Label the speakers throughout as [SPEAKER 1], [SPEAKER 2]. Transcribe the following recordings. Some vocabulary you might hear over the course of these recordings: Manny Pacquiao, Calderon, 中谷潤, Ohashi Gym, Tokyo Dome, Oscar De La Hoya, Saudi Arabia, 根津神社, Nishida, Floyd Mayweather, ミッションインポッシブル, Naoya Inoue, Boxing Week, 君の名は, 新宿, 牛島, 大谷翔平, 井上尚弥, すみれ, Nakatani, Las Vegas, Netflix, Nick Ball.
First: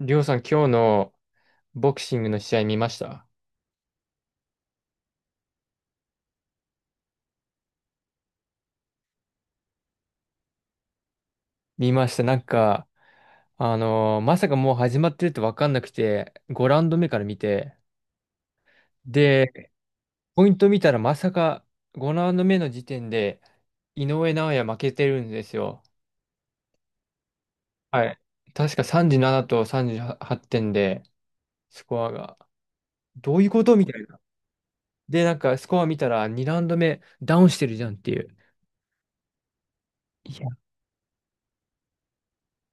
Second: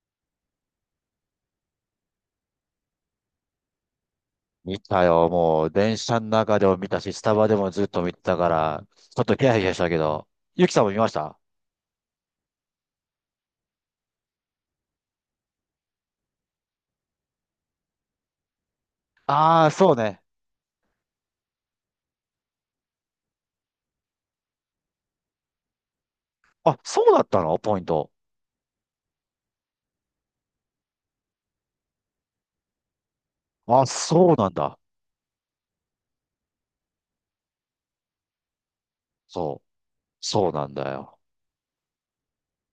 [SPEAKER 1] りょうさん、今日のボクシングの試合見ました？
[SPEAKER 2] 見たよ。もう、電車の中でも見たし、スタバでもずっと見てたから、ちょっとヒヤヒヤしたけど。ゆきさんも見ました？
[SPEAKER 1] 見ました。なんか、まさかもう始まってると分かんなくて、5ラウンド目から見て、
[SPEAKER 2] ああー、
[SPEAKER 1] で、
[SPEAKER 2] そうね。
[SPEAKER 1] ポイント見たらまさか5ラウンド目の時点で、井上尚弥負けてるんですよ。
[SPEAKER 2] あ、そうだったのポイン
[SPEAKER 1] は
[SPEAKER 2] ト。
[SPEAKER 1] い。確か37と38点で、スコアが。どういうことみ
[SPEAKER 2] あ、
[SPEAKER 1] たいな。
[SPEAKER 2] そうなんだ。
[SPEAKER 1] で、なんかスコア見たら2ラウンド目ダウンしてるじゃんっていう。
[SPEAKER 2] そう。
[SPEAKER 1] いや、
[SPEAKER 2] そうなんだよ。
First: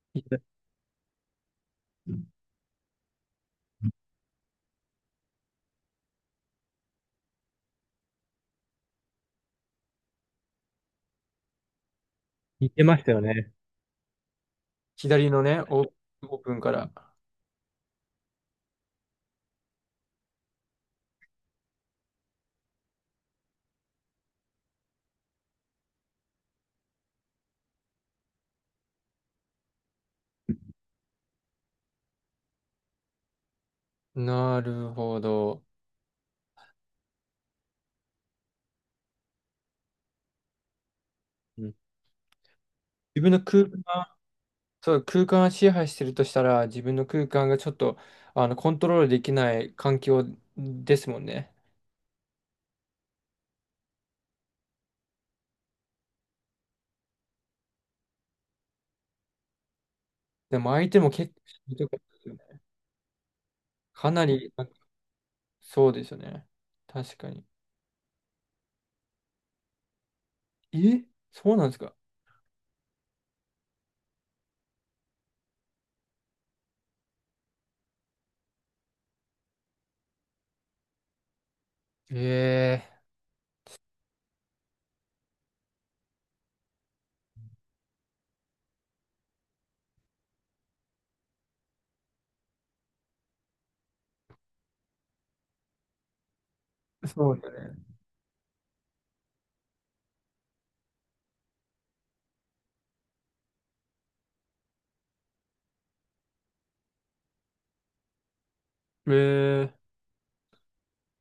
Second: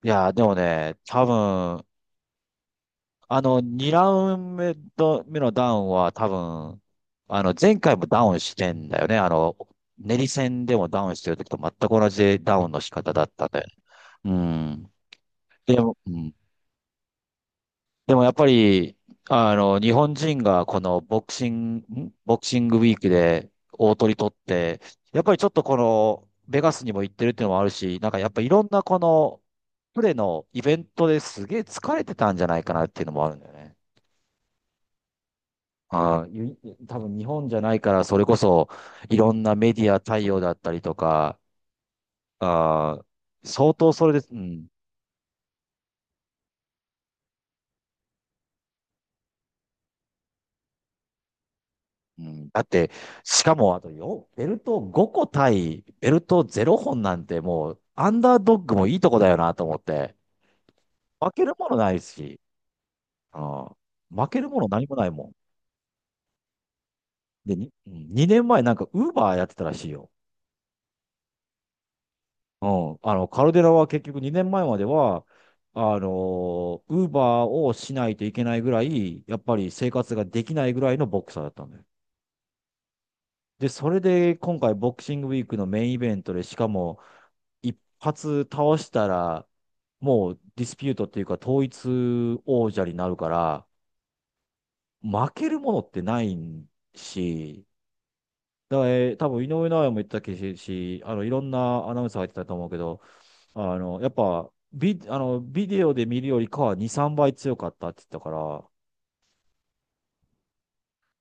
[SPEAKER 2] い
[SPEAKER 1] い
[SPEAKER 2] や、
[SPEAKER 1] や、
[SPEAKER 2] でもね、多分、2ラウンド目のダウンは多分、前回もダウンしてんだよね。あの、練り戦でもダウンしてる時と全く同じダウ
[SPEAKER 1] 似
[SPEAKER 2] ンの
[SPEAKER 1] て
[SPEAKER 2] 仕
[SPEAKER 1] ました
[SPEAKER 2] 方
[SPEAKER 1] よ
[SPEAKER 2] だったん
[SPEAKER 1] ね。
[SPEAKER 2] だよね。うん。
[SPEAKER 1] 左のね、
[SPEAKER 2] でも、うん
[SPEAKER 1] オープンから。
[SPEAKER 2] でもやっぱり、日本人がこのボクシング、ボクシングウィークで大取り取って、やっぱりちょっとこの、ベガスにも行ってるっていうのもあるし、なんかやっぱいろんなこの、プレのイベントですげえ疲れてたんじゃないかなっていうのもあるんだよね。
[SPEAKER 1] なるほど。
[SPEAKER 2] ああ、ゆ多分日本じゃないから、それこそいろんなメディア対応だったりとか、
[SPEAKER 1] うん、
[SPEAKER 2] ああ、
[SPEAKER 1] 自分の空
[SPEAKER 2] 相当
[SPEAKER 1] 間、
[SPEAKER 2] それで、うん。
[SPEAKER 1] そう、空間を支配してるとしたら、自分の空間がちょっと、コントロールできない環境ですもんね。
[SPEAKER 2] うん、だって、しかもあとよ、ベルト5個対ベルト0本なんてもう、アンダードッグもいいとこだよなと思って、
[SPEAKER 1] でも相手も
[SPEAKER 2] 負
[SPEAKER 1] 結構
[SPEAKER 2] ける
[SPEAKER 1] し
[SPEAKER 2] も
[SPEAKER 1] ん
[SPEAKER 2] の
[SPEAKER 1] ど
[SPEAKER 2] な
[SPEAKER 1] かっ
[SPEAKER 2] い
[SPEAKER 1] たですよ
[SPEAKER 2] し、
[SPEAKER 1] ね、
[SPEAKER 2] うん、
[SPEAKER 1] かな
[SPEAKER 2] 負ける
[SPEAKER 1] り、
[SPEAKER 2] も
[SPEAKER 1] あ、
[SPEAKER 2] の何もないもん。
[SPEAKER 1] そうですよね。確かに。
[SPEAKER 2] 2年前なんかウーバーやってたらしいよ。
[SPEAKER 1] え、そうなんですか？
[SPEAKER 2] うん、あの、カルデラは結局2年前までは、あのウーバーをしないといけないぐらい、やっぱり生活ができないぐらいのボクサーだったんだよ。
[SPEAKER 1] え
[SPEAKER 2] で、それで今回ボクシングウィークのメインイベントで、しかも一発倒したら、もうディスピュートっていうか統一王者になるから、負けるものってない
[SPEAKER 1] え、そうだ
[SPEAKER 2] し、
[SPEAKER 1] ね。
[SPEAKER 2] だから、多分井上尚弥も言ってたけし、あの、いろんなアナウンサーが言ってたと思うけど、あの、やっぱ、ビ、あの、ビデオで見るよりかは2、3倍強かったって言ったから、
[SPEAKER 1] え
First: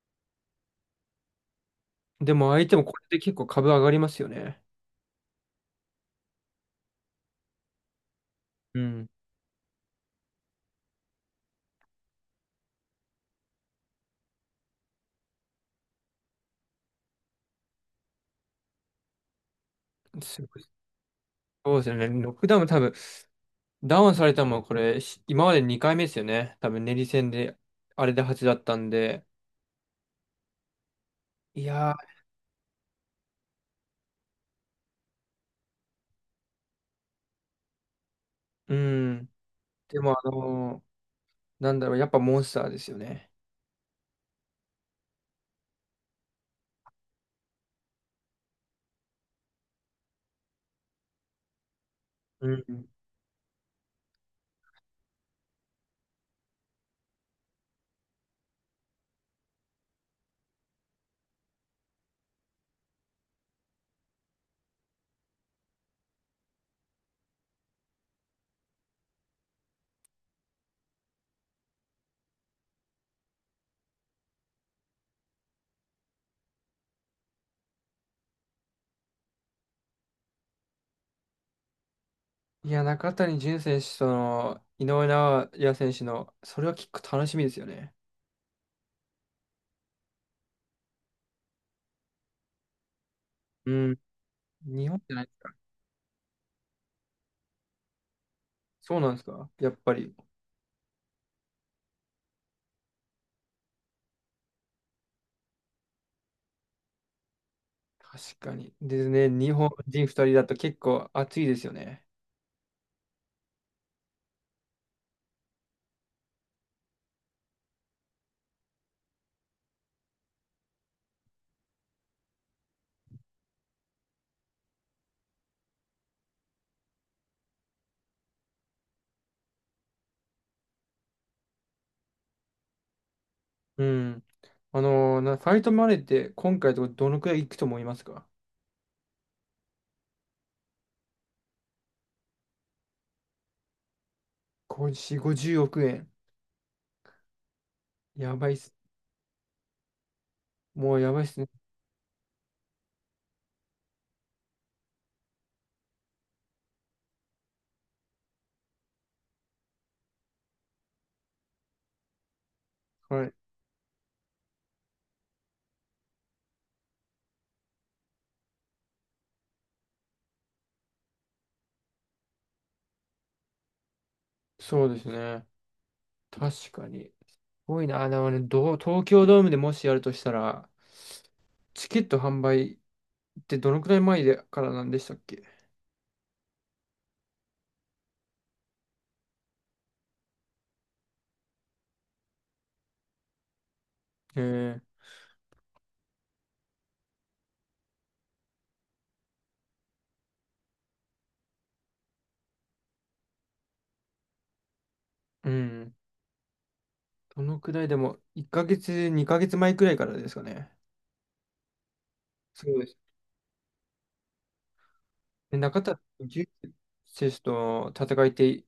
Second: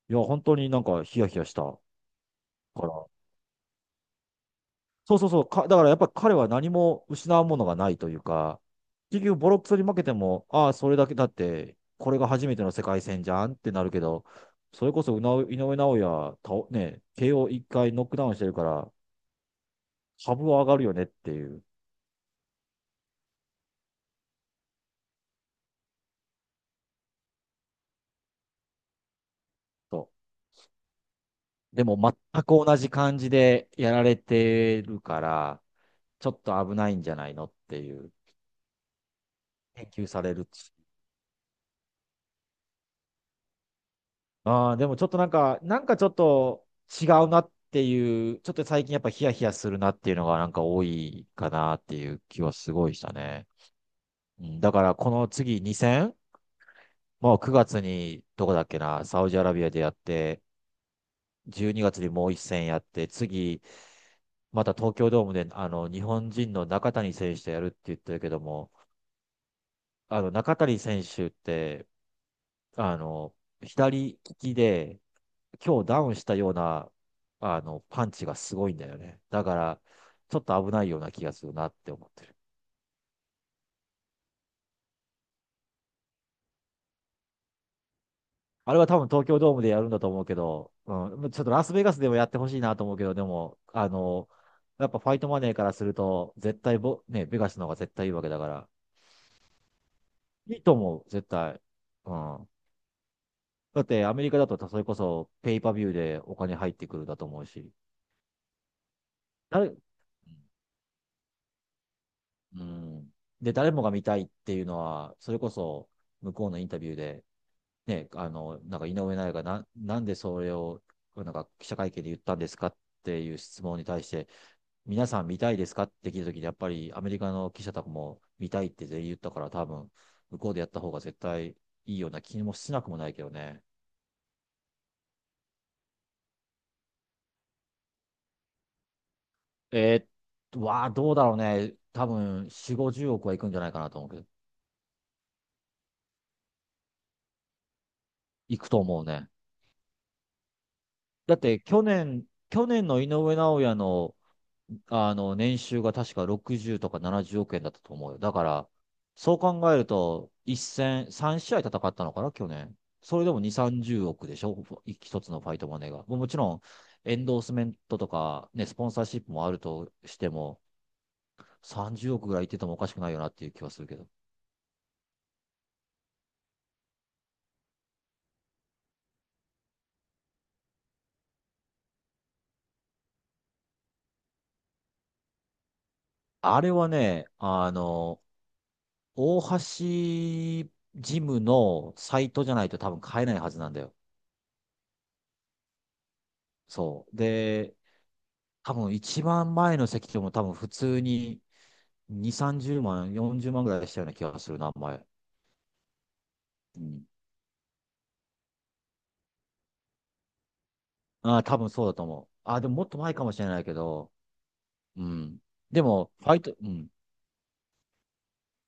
[SPEAKER 2] いや、本当になんかヒヤヒヤしたか
[SPEAKER 1] え、でも相手もこ
[SPEAKER 2] ら、
[SPEAKER 1] れで結構株上がりますよね。
[SPEAKER 2] そうそうそう。だからやっぱり彼は何も失うものがないというか、
[SPEAKER 1] うん、
[SPEAKER 2] 結局ボロクソに負けても、ああ、それだけだって、これが初めての世界戦じゃんってなるけど、それこそ井上尚弥、たね、KO1 回ノックダウンしてるから、
[SPEAKER 1] す
[SPEAKER 2] 株
[SPEAKER 1] ご
[SPEAKER 2] は
[SPEAKER 1] い。
[SPEAKER 2] 上がるよねっていう。
[SPEAKER 1] そうですよね。ロックダウンも多分ダウンされたのもこれ、し今まで2回目ですよね。多分、練り戦で、あれで8だったんで。
[SPEAKER 2] そ
[SPEAKER 1] い
[SPEAKER 2] うで
[SPEAKER 1] や
[SPEAKER 2] も全く同じ感じでやられてるから、ちょっと危ないんじゃないのっていう、
[SPEAKER 1] ー、うん。
[SPEAKER 2] 研
[SPEAKER 1] で
[SPEAKER 2] 究
[SPEAKER 1] も、
[SPEAKER 2] される。
[SPEAKER 1] なんだろう、やっぱモンスターですよね。
[SPEAKER 2] ああ、でもちょっとなんか、なんかちょっと違うなっていう、ちょっと最近やっぱヒヤヒヤするなっていうのがなんか多いかなっていう気
[SPEAKER 1] う
[SPEAKER 2] はす
[SPEAKER 1] ん。
[SPEAKER 2] ごいしたね。うん、だからこの次2戦、もう9月にどこだっけな、サウジアラビアでやって、12月にがつにもう1戦やって、次、また東京ドームであの日本人の中谷選手とやるって言ってるけども、あの中谷選手って、あの、左利きで、今日ダウンしたような、パンチがすごいんだよね。だから、ちょっと危ないような気がするなって思ってる。
[SPEAKER 1] いや、中谷潤選手との井上尚弥選手の、それは結構楽しみですよね。
[SPEAKER 2] あれは多分東京ドームでやるんだと思うけど、うん、ちょっとラスベガスでもやってほしいなと思うけど、でも、
[SPEAKER 1] う
[SPEAKER 2] あ
[SPEAKER 1] ん。
[SPEAKER 2] の、や
[SPEAKER 1] 日
[SPEAKER 2] っ
[SPEAKER 1] 本
[SPEAKER 2] ぱフ
[SPEAKER 1] じ
[SPEAKER 2] ァ
[SPEAKER 1] ゃ
[SPEAKER 2] イ
[SPEAKER 1] ない
[SPEAKER 2] ト
[SPEAKER 1] です
[SPEAKER 2] マネー
[SPEAKER 1] か。
[SPEAKER 2] からすると、絶対ボ、ね、ベガスの方が絶対いいわけだから、
[SPEAKER 1] そうなんですか。やっぱり。
[SPEAKER 2] いいと思う、絶対。うん。だってアメリカだとそれこそペイパビューでお金入ってくるだと思うし、
[SPEAKER 1] 確かに。ですね、日本
[SPEAKER 2] 誰、
[SPEAKER 1] 人2人だと結構熱いですよね。
[SPEAKER 2] うん。で、誰もが見たいっていうのは、それこそ向こうのインタビューで、なんか井上尚弥がなんでそれを、なんか記者会見で言ったんですかっていう質問に対して、皆さん見たいですかって聞いたときに、やっぱりアメリカの記者たちも見たいって全員言ったから、多分、向こうでやった方が絶対いいような気もしなくもないけどね。
[SPEAKER 1] うん。あのーなファイトマネーって今回とどのくらいいくと思いますか？
[SPEAKER 2] えどうだろうね。多分、4、50億はいくんじゃないかなと思うけど、
[SPEAKER 1] 50、50億円。やばいっ
[SPEAKER 2] いく
[SPEAKER 1] す。
[SPEAKER 2] と思うね。
[SPEAKER 1] もうやばいっ
[SPEAKER 2] だ
[SPEAKER 1] す
[SPEAKER 2] っ
[SPEAKER 1] ね。
[SPEAKER 2] て、去年の井上尚弥のあの、年収が確か60とか70億円だったと思うよ。だから、そう考えると、一戦、3試合戦ったのかな、去年。そ
[SPEAKER 1] は
[SPEAKER 2] れで
[SPEAKER 1] い。
[SPEAKER 2] も2、30億でしょ、一つのファイトマネーが。もうもちろん、エンドースメントとか、ね、スポンサーシップもあるとしても、30億ぐらいいっててもおかしくないよなっていう気はするけど。
[SPEAKER 1] そうですね。確かに。すごいな。あのね、どう、東京ドームでもしやるとしたら、チケット販売ってどのくらい前でからなんでしたっけ？
[SPEAKER 2] あれはね、あの、大橋ジムのサイトじゃないと多分買えないはずなんだよ。
[SPEAKER 1] えー、
[SPEAKER 2] そう。で、多分一番前の席でも多分普通に2、30万、40万ぐらいしたような気がするな、前。
[SPEAKER 1] うん。
[SPEAKER 2] うん。
[SPEAKER 1] どのくらいでも、1ヶ月、2ヶ月前くらいからですかね。
[SPEAKER 2] ああ、多分そうだと思う。ああ、で
[SPEAKER 1] そ
[SPEAKER 2] も
[SPEAKER 1] う
[SPEAKER 2] も
[SPEAKER 1] で
[SPEAKER 2] っ
[SPEAKER 1] す。
[SPEAKER 2] と前かもしれないけど、うん。
[SPEAKER 1] で、中
[SPEAKER 2] で
[SPEAKER 1] 田
[SPEAKER 2] も、ファイト、うん。
[SPEAKER 1] 選手と戦いって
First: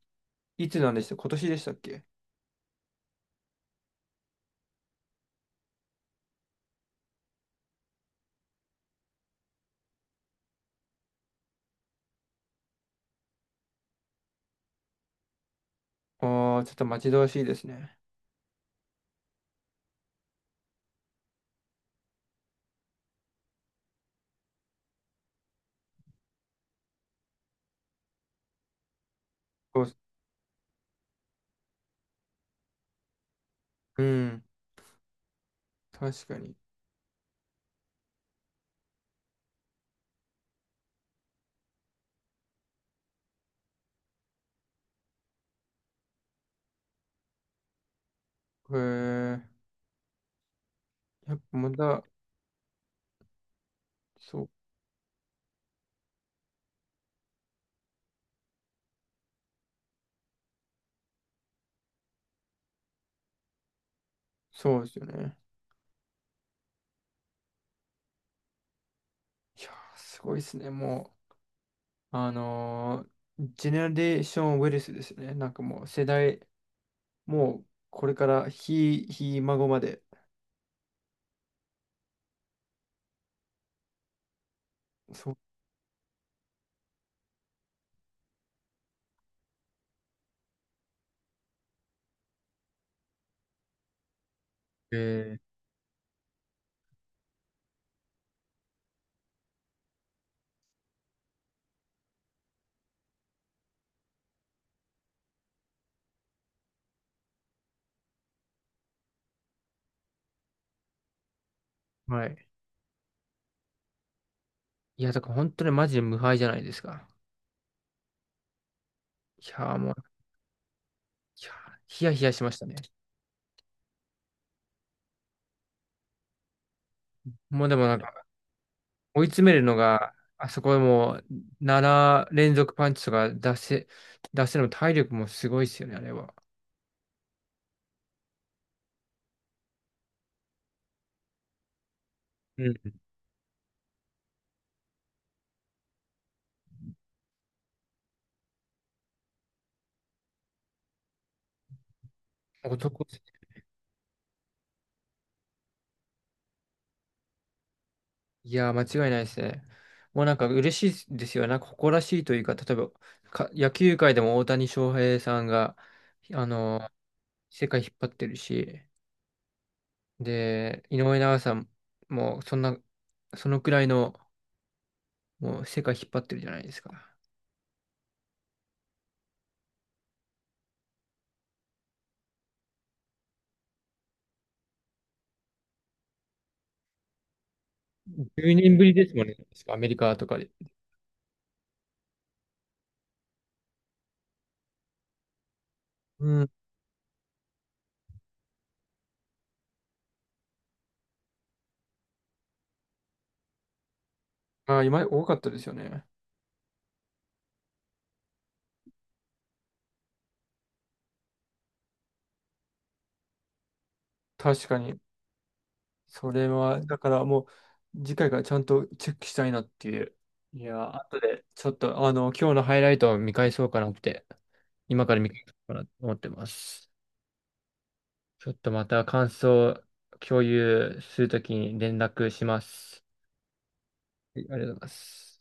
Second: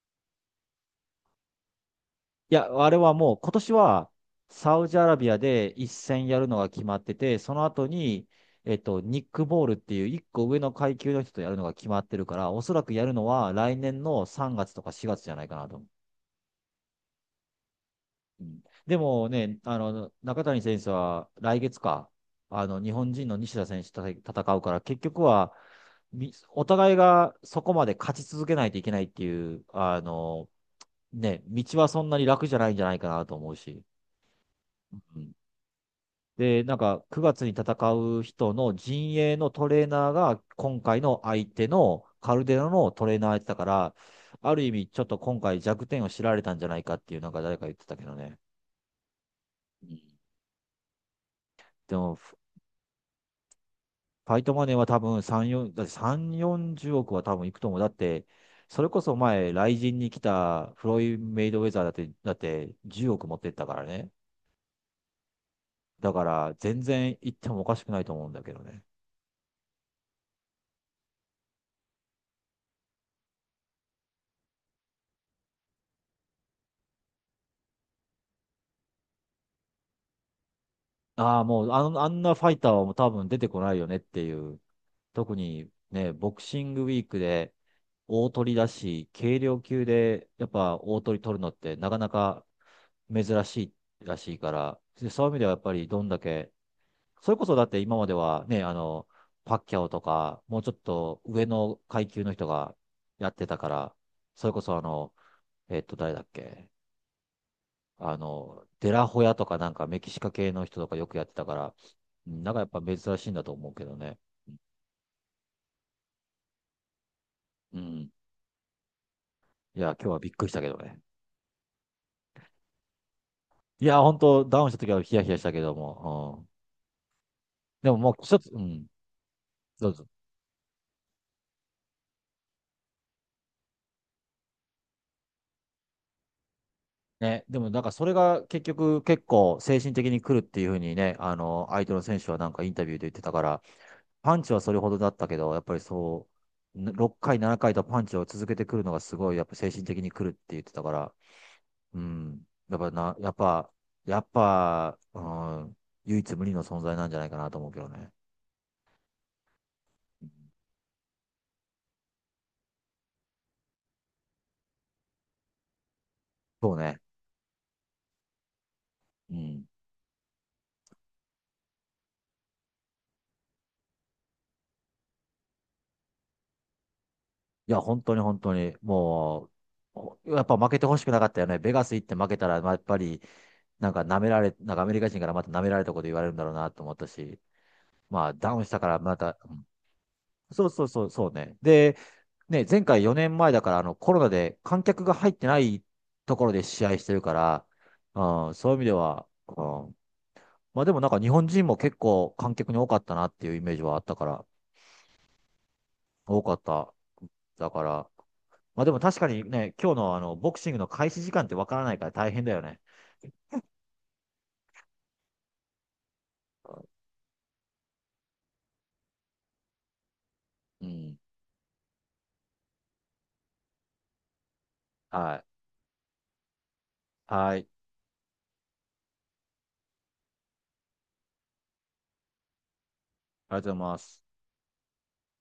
[SPEAKER 1] いつなんでした今年でしたっけ？
[SPEAKER 2] いや、あれはもう今年はサウジアラビアで一戦やるのが決まってて、その後に、えっと、ニックボールっていう一個上の階級の人とやるのが決まってるから、おそらくやるのは来年の3月とか4月じゃないかなと。
[SPEAKER 1] ああー、ちょっと待ち遠しいですね。
[SPEAKER 2] うんでもね、あの、中谷選手は来月か、あの、日本人の西田選手と戦うから、結局は、お互いがそこまで勝ち続けないといけないっていう、
[SPEAKER 1] そうっす、
[SPEAKER 2] あの、ね、道はそんなに楽じゃないんじゃないかなと思うし。
[SPEAKER 1] うん。
[SPEAKER 2] うん。
[SPEAKER 1] 確かに。
[SPEAKER 2] で、なんか、9月に戦う人の陣営のトレーナーが、今回の相手のカルデラのトレーナーやってたから、ある意味、ちょっと今回弱点を知られたんじゃないかっていう、なんか誰か言ってたけどね。
[SPEAKER 1] へー、
[SPEAKER 2] うん。
[SPEAKER 1] やっぱま
[SPEAKER 2] で
[SPEAKER 1] た、
[SPEAKER 2] も、ファ
[SPEAKER 1] そ
[SPEAKER 2] イ
[SPEAKER 1] う、
[SPEAKER 2] トマネーは多分3、4、だって3、40億は多分いくと思う。だって、それこそ前、雷神に来たフロイド・メイドウェザーだって、だって10億持ってったからね。
[SPEAKER 1] そうですよね。
[SPEAKER 2] だから、全然行ってもおかしくないと思うんだけどね。
[SPEAKER 1] いやー、すごいですね。もう、ジェネレーションウェルスですね。なんかもう世代、もうこれからひ孫まで。
[SPEAKER 2] ああ、もうあの、あんなファイターはもう多分出てこないよねっていう。
[SPEAKER 1] そ
[SPEAKER 2] 特
[SPEAKER 1] う。
[SPEAKER 2] にね、ボクシングウィークで大取りだし、軽量級でやっぱ大取り取るのってなかなか珍しいらしいから、でそういう意味
[SPEAKER 1] え
[SPEAKER 2] ではやっぱりどんだけ、それこそだって今まではね、あの、パッキャオとか、もうちょっと上の階級の人がやってたから、それこそあの、えっと、誰だっけあの、デラホヤとかなんかメキシカ系の人とかよくやってたから、
[SPEAKER 1] ー、は
[SPEAKER 2] うん、
[SPEAKER 1] い。
[SPEAKER 2] なんかやっぱ珍しいんだと思うけどね。
[SPEAKER 1] いや、だから本当にマジで無敗じゃないですか。
[SPEAKER 2] うん。
[SPEAKER 1] いやー、
[SPEAKER 2] い
[SPEAKER 1] もう、
[SPEAKER 2] や、今日はびっくりしたけどね。
[SPEAKER 1] いやー、ヒヤヒヤしましたね。
[SPEAKER 2] いや、本当ダウンした時はヒヤヒヤしたけども、
[SPEAKER 1] もうで
[SPEAKER 2] う
[SPEAKER 1] も
[SPEAKER 2] ん。で
[SPEAKER 1] な
[SPEAKER 2] も
[SPEAKER 1] ん
[SPEAKER 2] もう
[SPEAKER 1] か、
[SPEAKER 2] 一つ、うん、
[SPEAKER 1] 追い詰めるの
[SPEAKER 2] どうぞ。
[SPEAKER 1] が、あそこでもう、7連続パンチとか、出せるのも体力もすごいですよね、あれは。
[SPEAKER 2] ね、でもなんかそれが結局結構精神的に来るっていうふうにね、あの、相手の選手はなんか
[SPEAKER 1] う
[SPEAKER 2] イン
[SPEAKER 1] ん、
[SPEAKER 2] タビューで言ってたから、パンチはそれほどだったけど、やっぱり6回、7回とパンチを続けてくるのがすごい、やっぱ精神的に来るって言ってたから、うん、やっぱな、
[SPEAKER 1] 男
[SPEAKER 2] やっぱ、やっぱ、うん、唯一無二の存在なんじゃないかなと思うけどね。
[SPEAKER 1] いやー、間違いないですね。もうなんか嬉しいですよね。なんか誇らしいというか、例えば、野球界でも大谷翔平さんが、あ
[SPEAKER 2] そう
[SPEAKER 1] のー
[SPEAKER 2] ね。
[SPEAKER 1] 世界引っ張ってるし、
[SPEAKER 2] うん。
[SPEAKER 1] で、井上尚弥さんもそんな、そのくらいの、もう世界引っ張ってるじゃないですか。
[SPEAKER 2] いや、本当に本当に、もう、やっぱ負けてほしくなかったよね。ベガス行って負けたら、まあやっぱり、なんか舐められ、なんかアメリカ人からまた舐められたこと言われるんだろうなと思ったし、まあダ
[SPEAKER 1] 10
[SPEAKER 2] ウンし
[SPEAKER 1] 年
[SPEAKER 2] た
[SPEAKER 1] ぶ
[SPEAKER 2] か
[SPEAKER 1] り
[SPEAKER 2] ら
[SPEAKER 1] です
[SPEAKER 2] ま
[SPEAKER 1] もんね、
[SPEAKER 2] た、うん。
[SPEAKER 1] 確かアメリカとかで。
[SPEAKER 2] そうそうそう、そうね。で、ね、前回4年前だから、あの、コロナで観客が入ってないと
[SPEAKER 1] う
[SPEAKER 2] こ
[SPEAKER 1] ん。
[SPEAKER 2] ろで試合してるから、うん、そういう意味では、うん、まあでもなんか日本人も結構観客に多かったなっていうイメージはあったから、
[SPEAKER 1] あー、今、多かったですよね。
[SPEAKER 2] 多かった。だから、まあでも確かにね、今日のあの、ボクシングの開始時間ってわからないから大変だよね。
[SPEAKER 1] 確かに。それは、だからもう、次回からちゃんとチェックしたいなっていう。いや
[SPEAKER 2] う
[SPEAKER 1] ー、
[SPEAKER 2] ん。
[SPEAKER 1] 後で、ちょっと、今日のハイライトを見返そうかなって、今から見
[SPEAKER 2] は
[SPEAKER 1] 返
[SPEAKER 2] い。
[SPEAKER 1] そうかなと思ってます。
[SPEAKER 2] はい。
[SPEAKER 1] ちょっとまた感想を共有するときに連絡します。
[SPEAKER 2] ありがとうございます。
[SPEAKER 1] はい、ありがとうございます。